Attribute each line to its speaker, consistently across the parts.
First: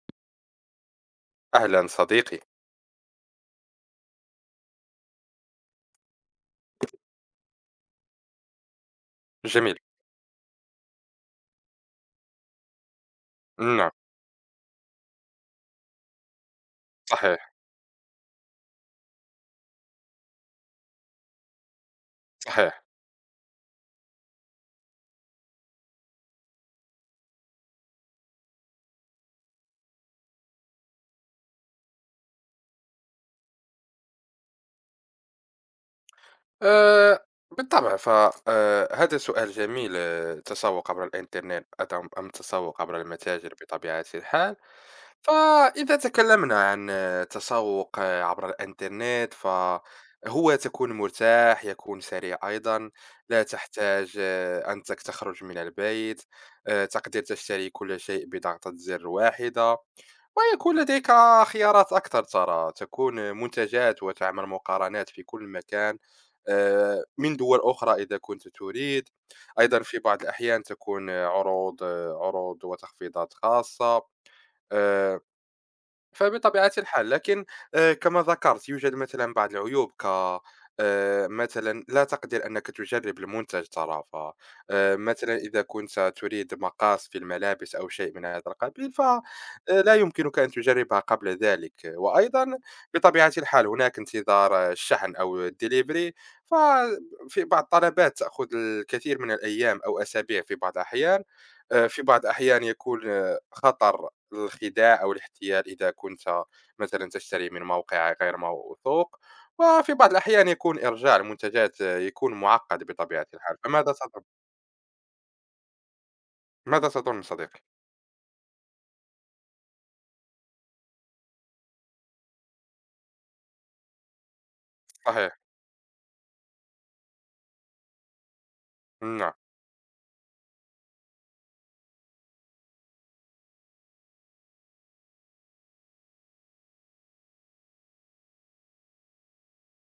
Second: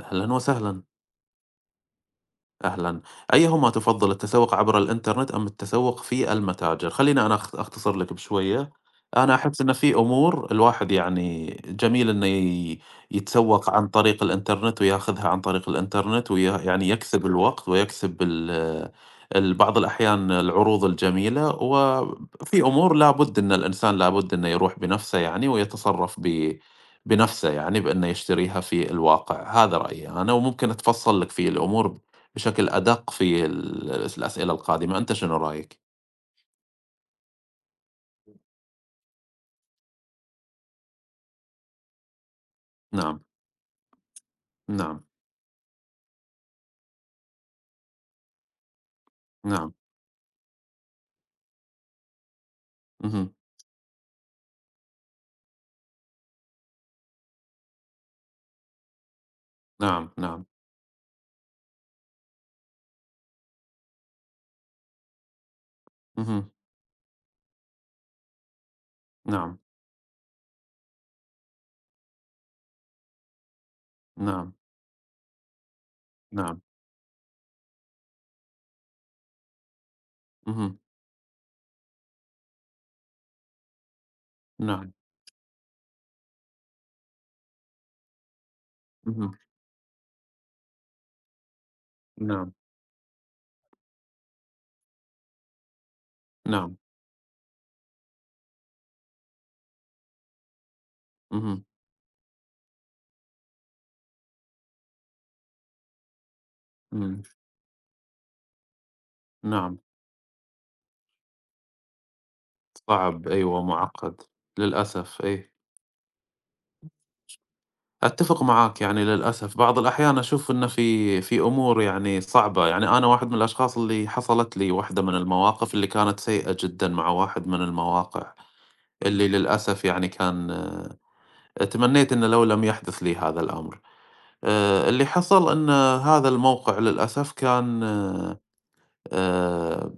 Speaker 1: أهلًا وسهلًا.
Speaker 2: أهلا صديقي،
Speaker 1: أهلًا. أيهما تفضّل التسوق عبر الإنترنت أم التسوق في المتاجر؟ خلّيني أنا أختصر لك بشوية. أنا أحس إن
Speaker 2: جميل،
Speaker 1: في أمور الواحد يعني جميل إنه يتسوق عن
Speaker 2: نعم،
Speaker 1: طريق الإنترنت وياخذها عن طريق الإنترنت يعني يكسب
Speaker 2: صحيح،
Speaker 1: الوقت ويكسب ال ال بعض الأحيان العروض الجميلة، وفي
Speaker 2: صحيح،
Speaker 1: أمور لابد إن الإنسان لابد إنه يروح بنفسه يعني ويتصرّف بنفسه يعني بإنه يشتريها في الواقع، هذا رأيي أنا وممكن أتفصّل لك في الأمور بشكل أدق في الأسئلة القادمة، أنت شنو رأيك؟
Speaker 2: آآ بالطبع ف هذا سؤال جميل، التسوق عبر الإنترنت أم التسوق عبر
Speaker 1: نعم،
Speaker 2: المتاجر بطبيعة الحال،
Speaker 1: نعم،
Speaker 2: فإذا تكلمنا عن التسوق عبر الإنترنت
Speaker 1: نعم،
Speaker 2: فهو تكون مرتاح، يكون سريع أيضًا،
Speaker 1: اهم،
Speaker 2: لا تحتاج أنك تخرج من البيت، تقدر تشتري كل شيء بضغطة زر واحدة.
Speaker 1: نعم، نعم،
Speaker 2: ويكون لديك خيارات أكثر، ترى تكون منتجات وتعمل مقارنات في كل مكان
Speaker 1: اهم،
Speaker 2: من دول أخرى إذا كنت تريد.
Speaker 1: نعم،
Speaker 2: أيضا في بعض الأحيان تكون عروض وتخفيضات خاصة
Speaker 1: نعم،
Speaker 2: آه،
Speaker 1: نعم،
Speaker 2: فبطبيعة الحال، لكن كما ذكرت يوجد مثلًا بعض العيوب، ك
Speaker 1: اهم،
Speaker 2: مثلًا لا تقدر أنك تجرّب المنتج، ترى، ف
Speaker 1: نعم،
Speaker 2: مثلًا إذا كنت تريد مقاس في الملابس أو شيء من هذا القبيل، ف
Speaker 1: اهم،
Speaker 2: لا يمكنك أن تجرّبها قبل ذلك،
Speaker 1: نعم،
Speaker 2: وأيضًا بطبيعة الحال هناك انتظار الشحن أو الdelivery،
Speaker 1: نعم،
Speaker 2: ففي بعض الطلبات تأخذ الكثير من الأيام أو أسابيع في بعض الأحيان،
Speaker 1: اهم،
Speaker 2: في بعض الأحيان يكون خطر الخداع أو الاحتيال إذا كنت مثلًا
Speaker 1: إمم،
Speaker 2: تشتري من موقع غير موثوق،
Speaker 1: نعم،
Speaker 2: وفي بعض الأحيان يكون إرجاع المنتجات يكون معقّد بطبيعة
Speaker 1: صعب
Speaker 2: الحال،
Speaker 1: أيوه،
Speaker 2: فماذا
Speaker 1: معقّد،
Speaker 2: تظن؟
Speaker 1: للأسف أي،
Speaker 2: ماذا تظن صديقي؟
Speaker 1: أتّفق معاك يعني للأسف بعض الأحيان أشوف إنه في أمور يعني صعبة، يعني أنا واحد من الأشخاص اللي حصلت لي واحدة من
Speaker 2: صحيح،
Speaker 1: المواقف اللي كانت سيئة جدًا مع واحد من المواقع، اللي
Speaker 2: نعم،
Speaker 1: للأسف يعني كان تمنيت إن لو لم يحدث لي هذا الأمر، اللي حصل إن هذا الموقع للأسف كان، آآ،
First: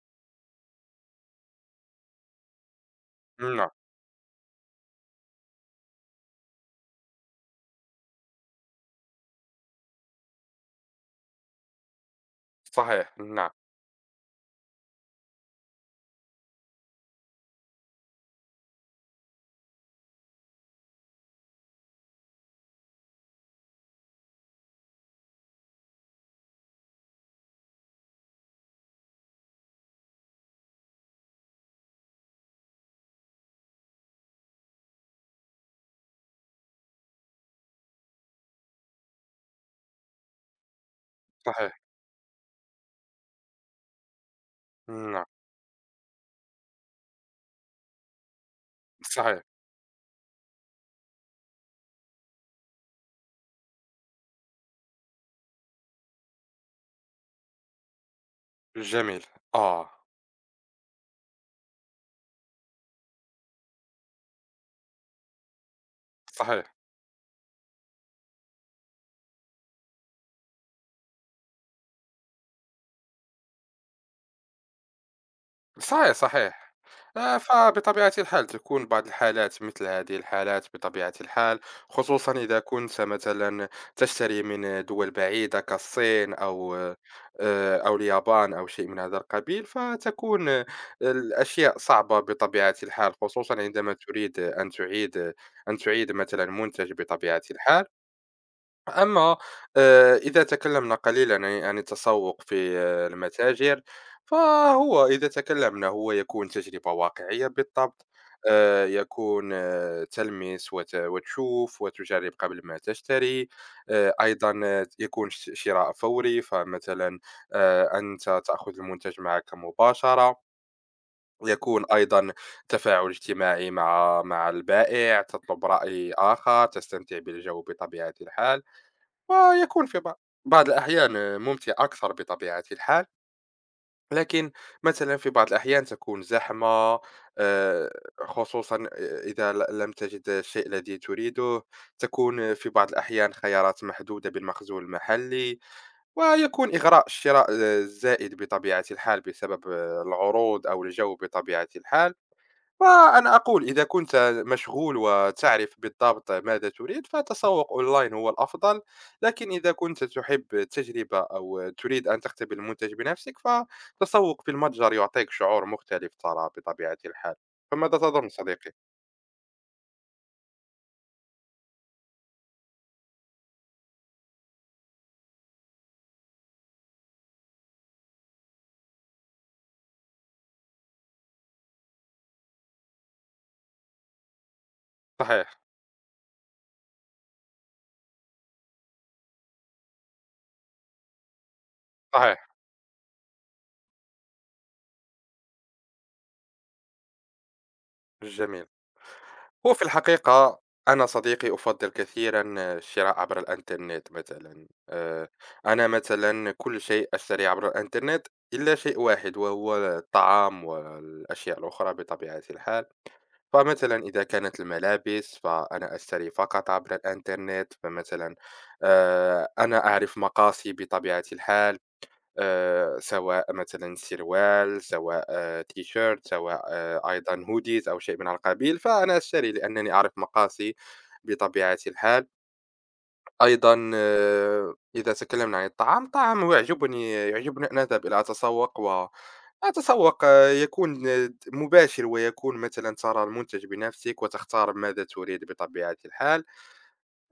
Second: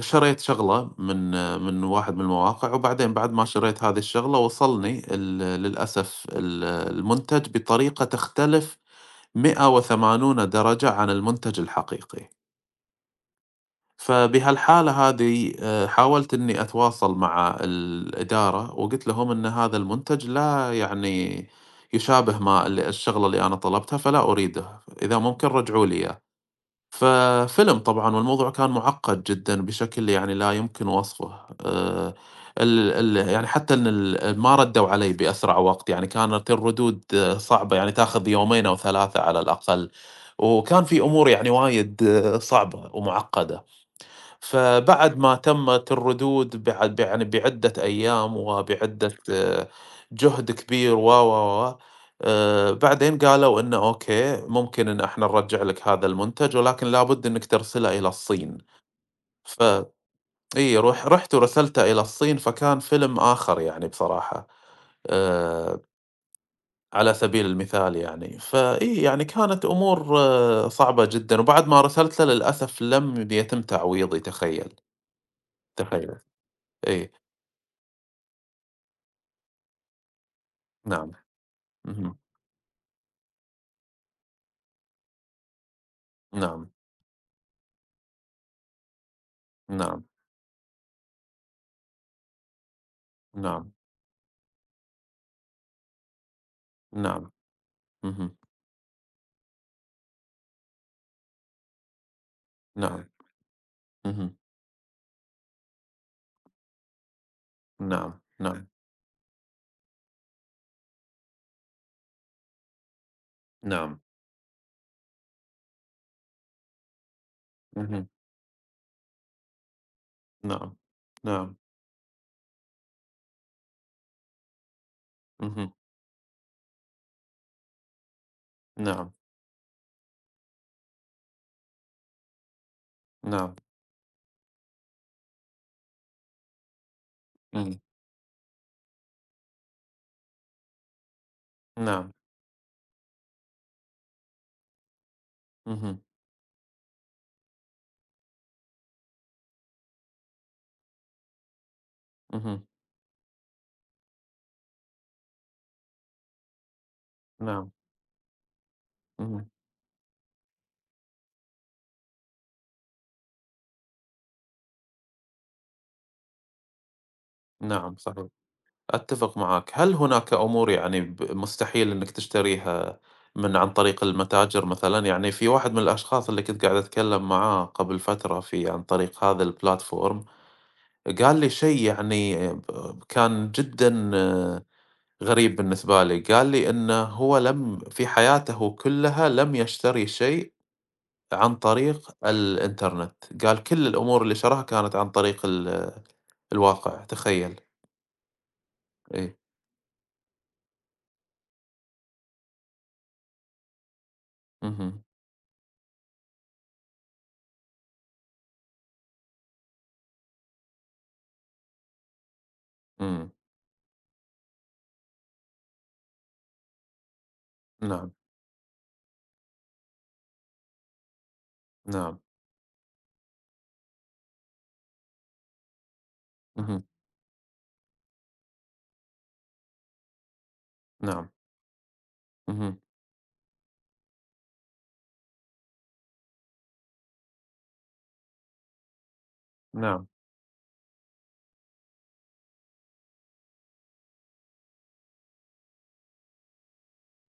Speaker 1: شريت شغلة من من واحد من المواقع، وبعدين بعد ما
Speaker 2: نعم،
Speaker 1: شريت هذه الشغلة وصلني للأسف المنتج بطريقة تختلف 180 درجة عن المنتج الحقيقي.
Speaker 2: صحيح، نعم،
Speaker 1: فبهالحالة هذي حاولت إني أتواصل مع الإدارة وقُلت لهم إن هذا المنتج لا يعني يشابه ما الشغلة اللي أنا طلبتها فلا أريده، إذا ممكن رجعوا لي إياه. ففِلِم طبعًا والموضوع كان مُعقّد جدًا بشكل يعني لا يمكن وصفه. آآ، ال ال يعني حتى إن ما ردّوا علي بأسرع وقت، يعني كانت الردود صعبة، يعني تاخذ يومين أو 3 على الأقل، وكان في أمور يعني
Speaker 2: صحيح،
Speaker 1: وايد صعبة ومُعقّدة. فبعد
Speaker 2: نعم،
Speaker 1: ما تمت الردود بعد يعني بعدة أيام وبعدة
Speaker 2: صحيح،
Speaker 1: جهد كبير و بعدين قالوا إنه أوكي ممكن إن إحنا نرجع لك هذا المنتج ولكن لابد إنك ترسله إلى الصين،
Speaker 2: جميل،
Speaker 1: ف
Speaker 2: آه،
Speaker 1: إي روح رحت ورسلته إلى الصين فكان فيلم آخر يعني بصراحة، آه،
Speaker 2: صحيح.
Speaker 1: على سبيل المثال يعني فإي يعني كانت أمور صعبة جدا وبعد ما رسلت له للأسف لم يتم تعويضي، تخيل، تخيل،
Speaker 2: صحيح، صحيح.
Speaker 1: إي.
Speaker 2: فبطبيعة الحال تكون بعض الحالات مثل هذه الحالات
Speaker 1: نعم،
Speaker 2: بطبيعة الحال،
Speaker 1: اهم،
Speaker 2: خصوصًا إذا كنت مثلًا تشتري من دول بعيدة كالصين
Speaker 1: نعم،
Speaker 2: أو اليابان أو شيء من هذا القبيل،
Speaker 1: نعم،
Speaker 2: فتكون الأشياء صعبة بطبيعة الحال، خصوصًا
Speaker 1: نعم،
Speaker 2: عندما تريد أن تعيد مثلًا منتج
Speaker 1: نعم،
Speaker 2: بطبيعة الحال.
Speaker 1: اهم،
Speaker 2: أما إذا تكلمنا قليلا عن التسوق في
Speaker 1: نعم، آه.
Speaker 2: المتاجر،
Speaker 1: اهم،
Speaker 2: فهو إذا تكلمنا هو يكون تجربة واقعية بالضبط،
Speaker 1: نعم، آه.
Speaker 2: يكون تلمس وتشوف وتجرب قبل ما تشتري،
Speaker 1: نعم، نعم،
Speaker 2: أيضا يكون شراء فوري، فمثلا
Speaker 1: اهم،
Speaker 2: أنت تأخذ المنتج معك مباشرة،
Speaker 1: نعم،
Speaker 2: يكون ايضا تفاعل اجتماعي مع البائع،
Speaker 1: نعم،
Speaker 2: تطلب راي اخر، تستمتع بالجو بطبيعه الحال،
Speaker 1: اهم، نعم،
Speaker 2: ويكون في بعض الأحيان ممتع أكثر بطبيعة الحال.
Speaker 1: نعم،
Speaker 2: لكن مثلا في بعض الأحيان تكون زحمة،
Speaker 1: إمم،
Speaker 2: آه، خصوصا إذا لم تجد الشيء الذي تريده،
Speaker 1: نعم،
Speaker 2: تكون في بعض الأحيان خيارات محدودة بالمخزون المحلي،
Speaker 1: اهم،
Speaker 2: ويكون إغراء الشراء الزائد بطبيعة الحال بسبب العروض أو الجو بطبيعة الحال.
Speaker 1: اهم،
Speaker 2: وأنا أقول إذا كنت مشغول وتعرف بالضبط ماذا تريد
Speaker 1: نعم،
Speaker 2: فالتسوق أونلاين هو الأفضل،
Speaker 1: اهم،
Speaker 2: لكن إذا كنت تحب التجربة أو تريد أن تختبر المنتج بنفسك فالتسوق في المتجر يعطيك شعور مختلف، ترى، بطبيعة الحال.
Speaker 1: نعم،
Speaker 2: فماذا
Speaker 1: صحيح،
Speaker 2: تظن صديقي؟
Speaker 1: أتفق معك. هل هناك أمور يعني ب مستحيل إنك تشتريها من عن طريق المتاجر مثلًا؟ يعني في واحد من الأشخاص اللي كنت قاعد أتكلم معاه قبل فترة في عن طريق هذا الplatform قال لي شيء يعني ب كان جدًا غريب
Speaker 2: صحيح،
Speaker 1: بالنسبة لي، قال لي إنه هو لم في حياته كلها لم يشتري شيء عن طريق
Speaker 2: صحيح،
Speaker 1: الإنترنت، قال كل الأمور اللي شراها كانت عن طريق الواقع تخيل!
Speaker 2: جميل.
Speaker 1: إيه،
Speaker 2: هو في الحقيقة أنا صديقي أفضّل كثيرًا الشراء عبر الإنترنت مثلًا،
Speaker 1: اهم،
Speaker 2: أنا مثلًا كل شيء أشتريه عبر الإنترنت إلا شيء واحد وهو الطعام والأشياء الأخرى بطبيعة الحال،
Speaker 1: إمم،
Speaker 2: فمثلًا إذا كانت الملابس فأنا أشتري فقط عبر الإنترنت،
Speaker 1: نعم،
Speaker 2: فمثلًا أنا أعرف مقاسي بطبيعة الحال.
Speaker 1: نعم،
Speaker 2: سواء مثلًا سروال، سواء تيشيرت، سواء
Speaker 1: اهم،
Speaker 2: أيضًا hoodies أو شيء من هذا القبيل، فأنا أشتري لأنني أعرف مقاسي
Speaker 1: نعم،
Speaker 2: بطبيعة الحال.
Speaker 1: اهم،
Speaker 2: أيضًا إذا تكلمنا عن الطعام، هو يعجبني، أن أذهب إلى
Speaker 1: نعم،
Speaker 2: أتسوق يكون مباشر، ويكون مثلًا ترى المنتج بنفسك وتختار ماذا تريد بطبيعة الحال.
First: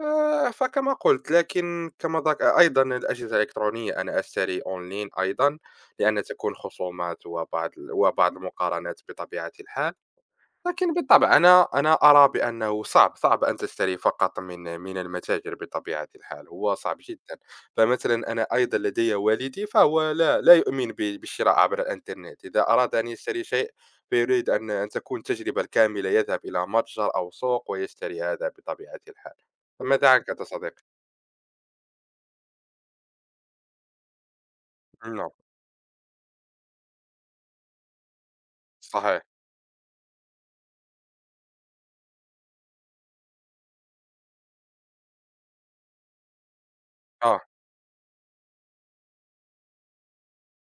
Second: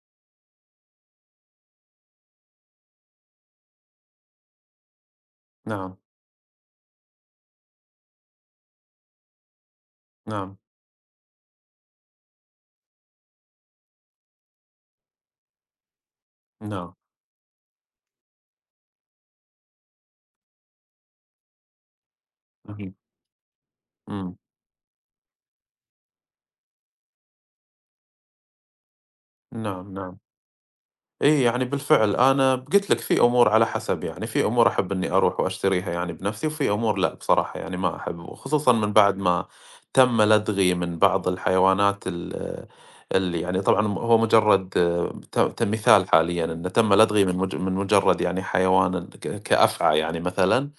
Speaker 2: فكما قُلت، لكن كما ذك أيضًا الأجهزة الإلكترونية أنا أشتري online أيضًا،
Speaker 1: نعم،
Speaker 2: لأن تكون خصومات وبعض المقارنات بطبيعة الحال.
Speaker 1: نعم،
Speaker 2: لكن بالطبع أنا أرى بأنه صعب صعب أن تشتري فقط من المتاجر بطبيعة الحال، هو
Speaker 1: نعم،
Speaker 2: صعب جدا. فمثلا أنا أيضا لدي والدي، فهو لا لا يؤمن بالشراء عبر الإنترنت، إذا
Speaker 1: اهم،
Speaker 2: أراد أن يشتري شيء
Speaker 1: إمم،
Speaker 2: فيريد أن تكون تجربة الكاملة، يذهب إلى متجر أو سوق ويشتري هذا بطبيعة الحال.
Speaker 1: نعم،
Speaker 2: فماذا
Speaker 1: نعم.
Speaker 2: عنك أنت صديقي؟
Speaker 1: إي يعني بالفعل أنا قُلت لك في أمور على حسب يعني، في أمور أحب إني
Speaker 2: نعم،
Speaker 1: أروح وأشتريها يعني بنفسي، وفي أمور لأ بصراحة يعني ما أحب، وخصوصًا من بعد
Speaker 2: صحيح،
Speaker 1: ما تم لدغي من بعض الحيوانات اللي يعني طبعًا م هو مجرد ت ت مثال حاليًا إنه تم لدغي من
Speaker 2: آه،
Speaker 1: من مجرد يعني حيوان كأفعى يعني مثلًا،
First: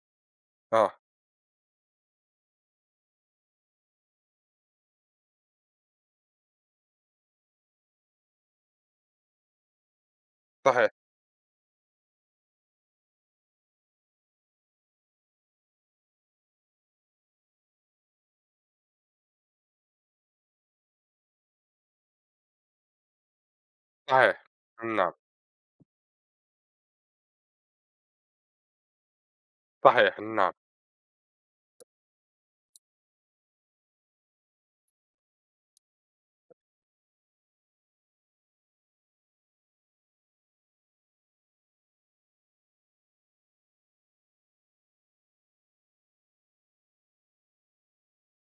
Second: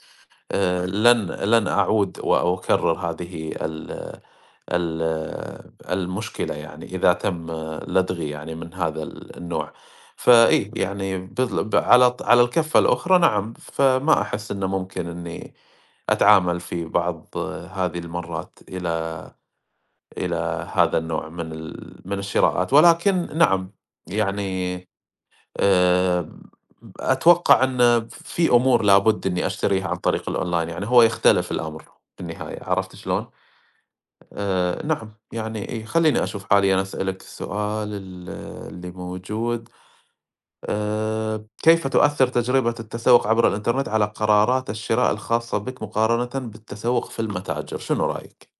Speaker 2: آه،
Speaker 1: لن أعود وأكرر هذه المشكلة يعني إذا تم لدغي يعني من هذا النوع، فإيه
Speaker 2: صحيح،
Speaker 1: يعني على الكفة الأخرى نعم فما أحس إنه ممكن إني أتعامل في بعض هذه المرات إلى إلى هذا النوع من من الشراءات ولكن نعم
Speaker 2: صحيح،
Speaker 1: يعني،
Speaker 2: نعم،
Speaker 1: آه، أتوقع أن في أمور لابد إني أشتريها عن
Speaker 2: صحيح،
Speaker 1: طريق
Speaker 2: نعم،
Speaker 1: الأونلاين يعني هو يختلف الأمر في النهاية عرفت شلون؟ نعم، يعني إيه، خلّيني أشوف حالي أنا أسألك السؤال اللي موجود، كيف تؤثّر تجربة التسوق عبر الإنترنت على قرارات الشراء الخاصة بك مقارنةً بالتسوق في المتاجر؟ شنو رأيك؟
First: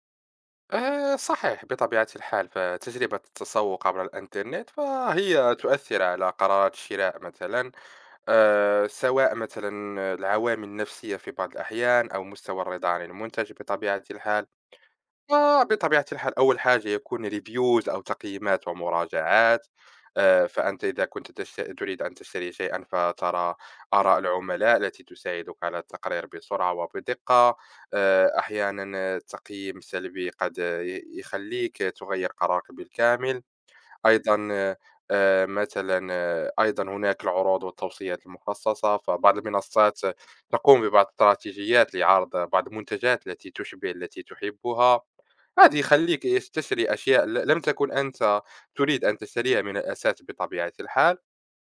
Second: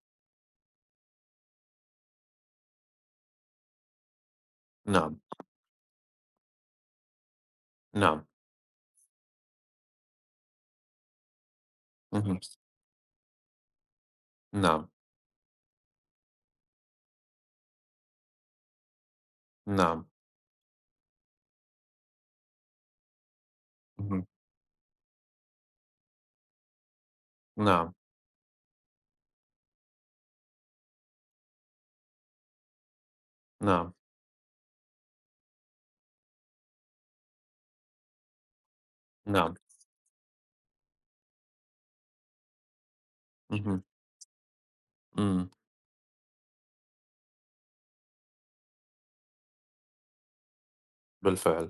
Speaker 2: صحيح بطبيعة الحال. فتجربة التسوق عبر الإنترنت
Speaker 1: نعم،
Speaker 2: فهي تؤثر على قرارات الشراء مثلا،
Speaker 1: نعم،
Speaker 2: سواء مثلا العوامل النفسية في بعض الأحيان أو
Speaker 1: اهم،
Speaker 2: مستوى الرضا عن المنتج بطبيعة الحال.
Speaker 1: نعم،
Speaker 2: بطبيعة الحال أول حاجة يكون reviews أو تقييمات ومراجعات،
Speaker 1: نعم،
Speaker 2: فأنت إذا كنت تريد أن تشتري شيئا فترى آراء
Speaker 1: اهم،
Speaker 2: العملاء التي تساعدك على التقرير بسرعة وبدقة.
Speaker 1: نعم،
Speaker 2: أحيانا التقييم السلبي قد يخليك تغير قرارك بالكامل.
Speaker 1: نعم،
Speaker 2: أيضا مثلا أيضا هناك العروض والتوصيات المخصصة، فبعض
Speaker 1: نعم،
Speaker 2: المنصات تقوم ببعض الاستراتيجيات لعرض بعض المنتجات التي
Speaker 1: اهم،
Speaker 2: تشبه التي تحبها،
Speaker 1: إمم،
Speaker 2: هذا يخلّيك تستشري أشياء لم تكن أنت تريد أن تشتريها من الأساس بطبيعة الحال.
Speaker 1: بالفعل،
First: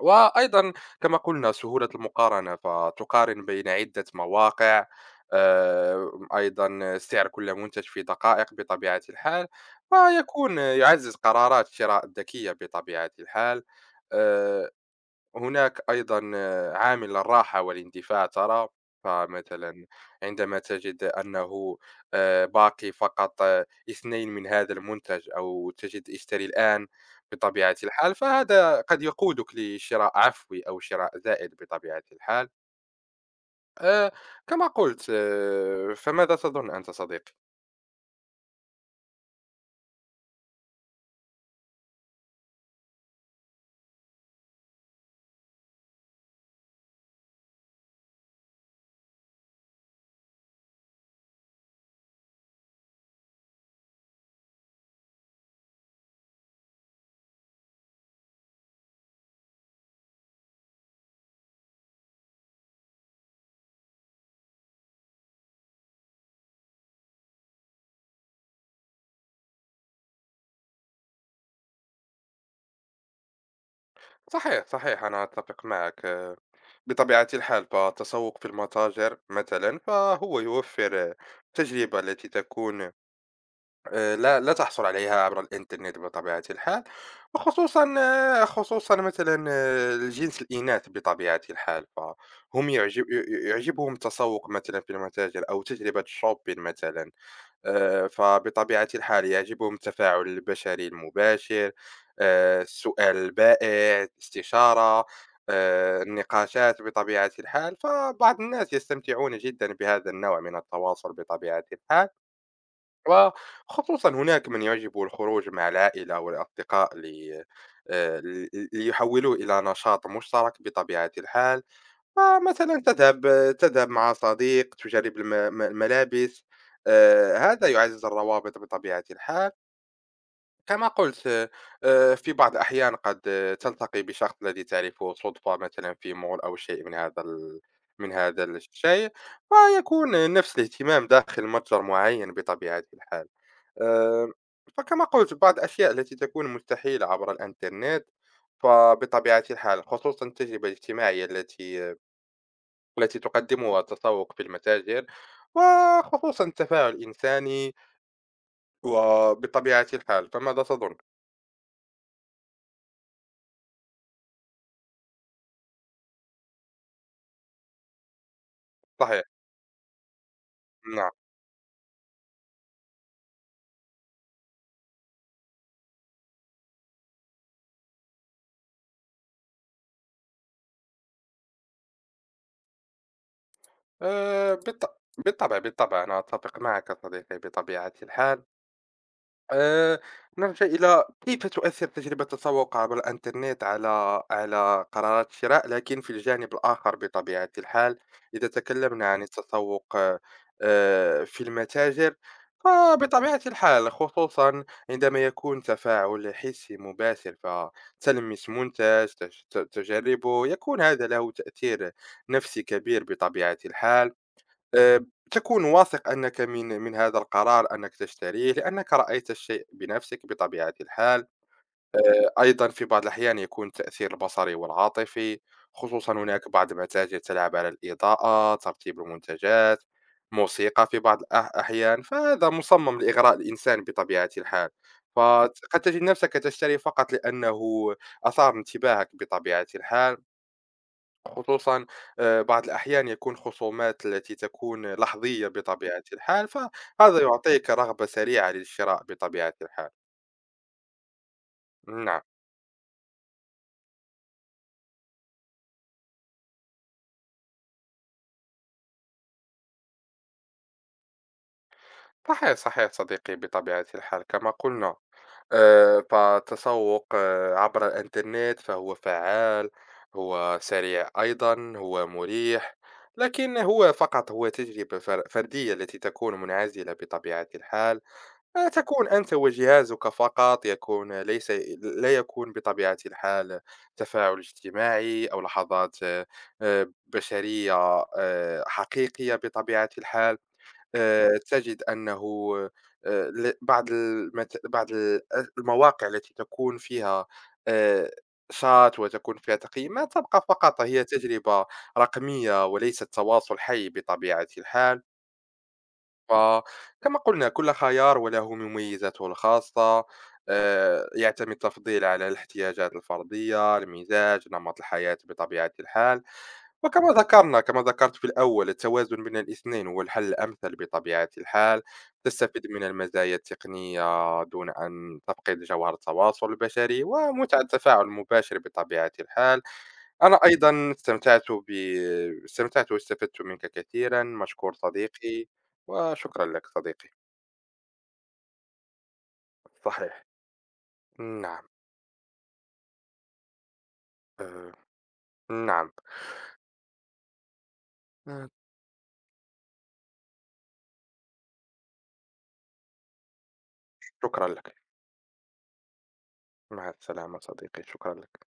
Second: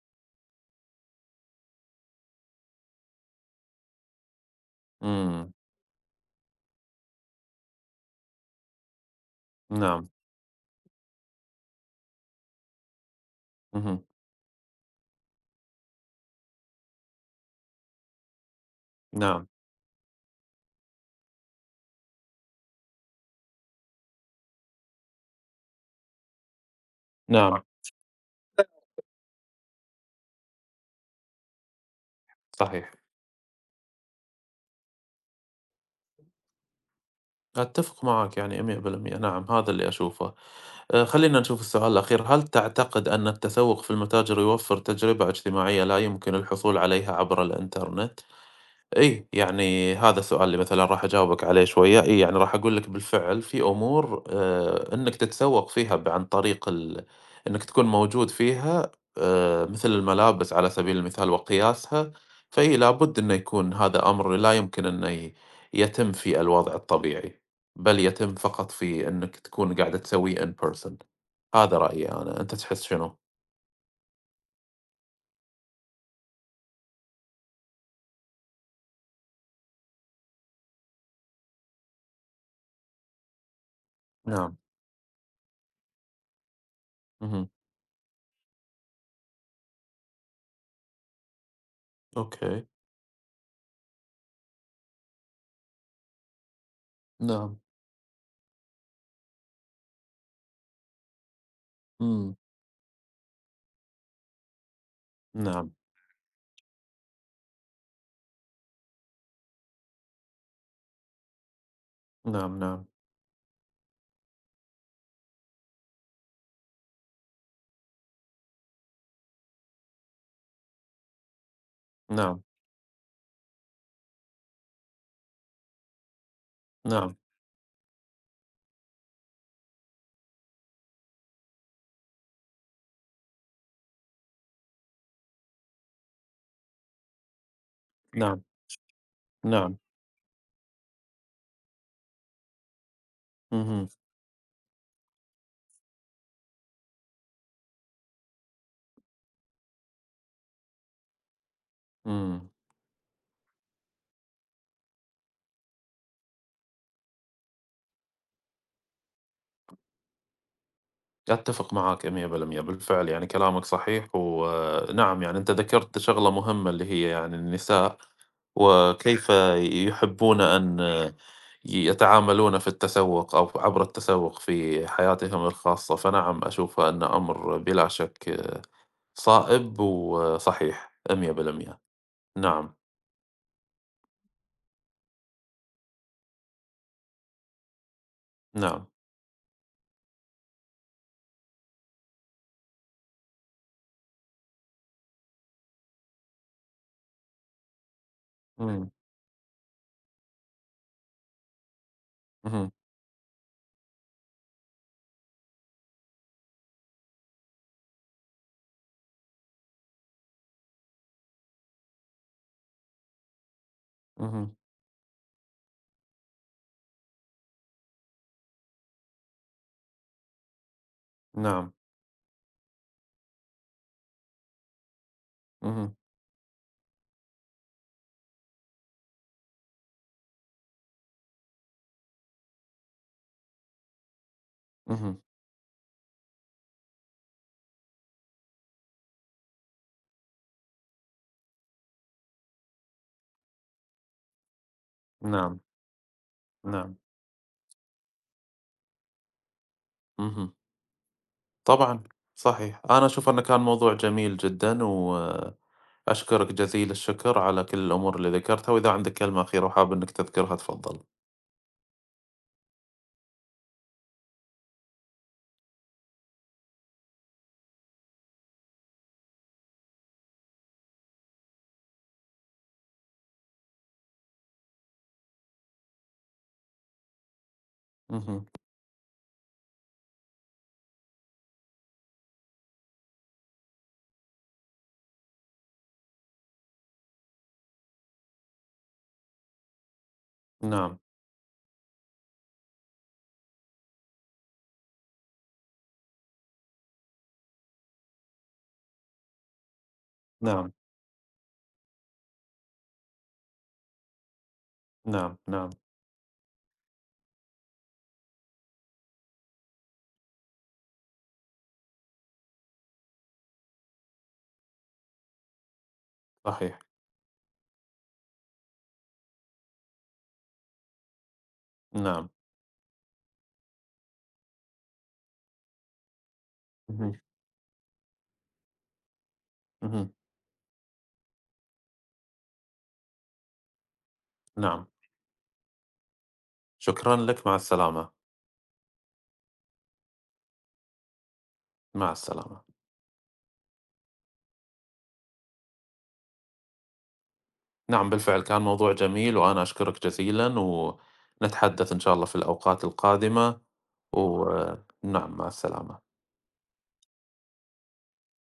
Speaker 2: وأيضًا كما قُلنا سهولة المقارنة، فتقارن بين عدة مواقع،
Speaker 1: إمم،
Speaker 2: آآ، أيضًا سعر كل منتج في دقائق بطبيعة الحال،
Speaker 1: نعم،
Speaker 2: فيكون يعزّز قرارات الشراء الذكية بطبيعة الحال.
Speaker 1: اهم،
Speaker 2: آآ هناك أيضًا عامل الراحة والاندفاع، ترى،
Speaker 1: نعم،
Speaker 2: فمثلًا عندما تجد أنه باقي فقط 2 من هذا المنتج أو تجد اشتري الآن
Speaker 1: نعم،
Speaker 2: بطبيعة الحال، فهذا قد يقودك لشراء عفوي أو شراء زائد بطبيعة الحال.
Speaker 1: صحيح.
Speaker 2: آآ، كما قلت فماذا تظن أنت صديقي؟
Speaker 1: أتفق معك يعني 100% نعم هذا اللي أشوفه. خلينا نشوف السؤال الأخير. هل تعتقد أن التسوق في المتاجر يوفر تجربة اجتماعية لا يمكن الحصول عليها عبر الإنترنت؟ إيه، يعني هذا السؤال اللي مثلًا راح أجاوبك عليه شوية، إيه، يعني راح أقول لك بالفعل في أمور إنّك تتسوّق فيها ب عن طريق إنّك تكون موجود فيها، مثل الملابس على سبيل المثال وقياسها، فإي لابد إنه يكون هذا أمر لا يمكن إنه ي يتم في الوضع الطبيعي، بل يتم فقط في إنّك تكون قاعد تسويه in person. هذا رأيي أنا، أنت تحس شنو؟
Speaker 2: صحيح، صحيح، أنا أتفق معك بطبيعة الحال، فالتسوق في المتاجر مثلًا فهو يوفر التجربة التي تكون لا لا
Speaker 1: نعم،
Speaker 2: تحصل عليها عبر الإنترنت بطبيعة الحال،
Speaker 1: اهم،
Speaker 2: وخصوصًا آه، خصوصًا مثلًا الجنس الإناث بطبيعة الحال،
Speaker 1: أوكي،
Speaker 2: فهم يعجب ي ي يعجبهم التسوق مثلًا في المتاجر أو تجربة shopping مثلًا،
Speaker 1: نعم،
Speaker 2: فبطبيعة الحال يعجبهم التفاعل البشري المباشر،
Speaker 1: إمم،
Speaker 2: السؤال البائع، الاستشارة،
Speaker 1: نعم،
Speaker 2: النقاشات بطبيعة الحال، فبعض الناس يستمتعون جدًا بهذا النوع من التواصل بطبيعة الحال.
Speaker 1: نعم، نعم،
Speaker 2: وخصوصًا هناك من يعجبه الخروج مع العائلة والأصدقاء لي ل ليحوّلوه إلى نشاط مشترك بطبيعة الحال،
Speaker 1: نعم،
Speaker 2: فمثلًا تذهب مع صديق، تجرّب الملابس،
Speaker 1: نعم.
Speaker 2: هذا يُعزّز الروابط بطبيعة الحال. كما قُلت في بعض الأحيان قد تلتقي بشخص الذي تعرفه صُدفة مثلًا في mall أو شيء من
Speaker 1: نعم،
Speaker 2: هذا الشيء،
Speaker 1: نعم،
Speaker 2: ويكون نفس الاهتمام داخل متجر معيّن بطبيعة الحال.
Speaker 1: اهم،
Speaker 2: آه، فكما قلت بعض الأشياء التي تكون مستحيلة عبر الإنترنت، فبطبيعة الحال خصوصا التجربة الاجتماعية التي
Speaker 1: إمم،
Speaker 2: التي تقدمها التسوق في المتاجر، وخصوصا التفاعل الإنساني، وبطبيعة الحال، فماذا تظن؟
Speaker 1: أتّفق معاك 100% بالفعل يعني كلامك صحيح، ونعم يعني أنت ذكرت شغلة مهمة اللي هي يعني النساء
Speaker 2: صحيح،
Speaker 1: وكيف يحبون أن
Speaker 2: نعم،
Speaker 1: يتعاملون في التسوق أو عبر التسوق في حياتهم الخاصة، فنعم أشوفها أنه أمر بلا شك صائب وصحيح 100%. نعم،
Speaker 2: بالطبع بالطبع أنا أتفق معك صديقي بطبيعة الحال.
Speaker 1: نعم،
Speaker 2: آآ، نرجع إلى كيف تؤثّر تجربة التسوق عبر الإنترنت على قرارات الشراء، لكن في الجانب الآخر بطبيعة الحال، إذا
Speaker 1: إمم،
Speaker 2: تكلمنا عن التسوق في المتاجر،
Speaker 1: اهم،
Speaker 2: فبطبيعة الحال خصوصًا عندما يكون تفاعل حسي مباشر، فتلمس منتج، تج ت تجربه، يكون هذا له تأثير نفسي كبير بطبيعة الحال.
Speaker 1: اهم،
Speaker 2: آآ، تكون واثق أنك من هذا القرار أنك تشتريه، لأنك رأيت الشيء بنفسك بطبيعة الحال.
Speaker 1: نعم،
Speaker 2: أيضًا في بعض الأحيان يكون التأثير البصري والعاطفي،
Speaker 1: اهم،
Speaker 2: خصوصًا هناك بعض المتاجر تلعب على الإضاءة، ترتيب المنتجات، موسيقى في بعض أحيان، فهذا مصمم لإغراء الإنسان بطبيعة الحال.
Speaker 1: اهم،
Speaker 2: فقد تجد نفسك تشتري فقط لأنه أثار انتباهك بطبيعة الحال. خصوصًا بعض الأحيان يكون خصومات التي تكون لحظية
Speaker 1: نعم،
Speaker 2: بطبيعة الحال،
Speaker 1: نعم،
Speaker 2: فهذا يعطيك رغبة سريعة للشراء بطبيعة الحال.
Speaker 1: اهم. طبعًا،
Speaker 2: نعم،
Speaker 1: صحيح. أنا أشوف إنه كان موضوع جميل جدًا، وأشكرك جزيل الشكر على كل الأمور اللي ذكرتها، وإذا عندك كلمة أخيرة وحاب إنك تذكرها تفضل.
Speaker 2: صحيح، صحيح صديقي بطبيعة الحال، كما قلنا فالتسوق عبر الإنترنت فهو فعّال، هو سريع أيضًا، هو مريح، لكن هو فقط هو تجربة فردية التي تكون منعزلة بطبيعة الحال.
Speaker 1: اهم،
Speaker 2: تكون أنت وجهازك فقط، يكون ليس، لا يكون بطبيعة الحال تفاعل اجتماعي أو لحظات بشرية حقيقية بطبيعة الحال.
Speaker 1: نعم،
Speaker 2: تجد أنه بعض المت... بعض ال- المواقع التي تكون فيها آه، شات وتكون فيها تقييمات تبقى
Speaker 1: نعم،
Speaker 2: فقط هي تجربة رقمية وليست تواصل حي بطبيعة الحال.
Speaker 1: نعم، نعم،
Speaker 2: فكما قلنا كل خيار وله مميزاته الخاصة، يعتمد التفضيل على الاحتياجات الفردية، المزاج، نمط الحياة بطبيعة الحال.
Speaker 1: صحيح،
Speaker 2: وكما ذكرنا كما ذكرت في الأول التوازن بين الاثنين هو الحل الأمثل بطبيعة الحال،
Speaker 1: نعم،
Speaker 2: تستفيد من المزايا التقنية دون أن تفقد جوهر التواصل البشري
Speaker 1: اهم،
Speaker 2: ومتعة التفاعل المباشر بطبيعة الحال.
Speaker 1: اهم،
Speaker 2: أنا أيضًا ب استمتعت واستفدت منك كثيرًا، مشكور
Speaker 1: نعم.
Speaker 2: صديقي، وشكرًا لك صديقي.
Speaker 1: شكرًا لك، مع السلامة،
Speaker 2: صحيح، نعم،
Speaker 1: مع السلامة.
Speaker 2: آآ، نعم،
Speaker 1: نعم بالفعل
Speaker 2: آآ،
Speaker 1: كان موضوع جميل، وأنا أشكرك جزيلًا، ونتحدث إن شاء الله في الأوقات القادمة،
Speaker 2: شكرًا لك،
Speaker 1: ونعم، مع السلامة.
Speaker 2: مع السلامة صديقي، شكرًا لك.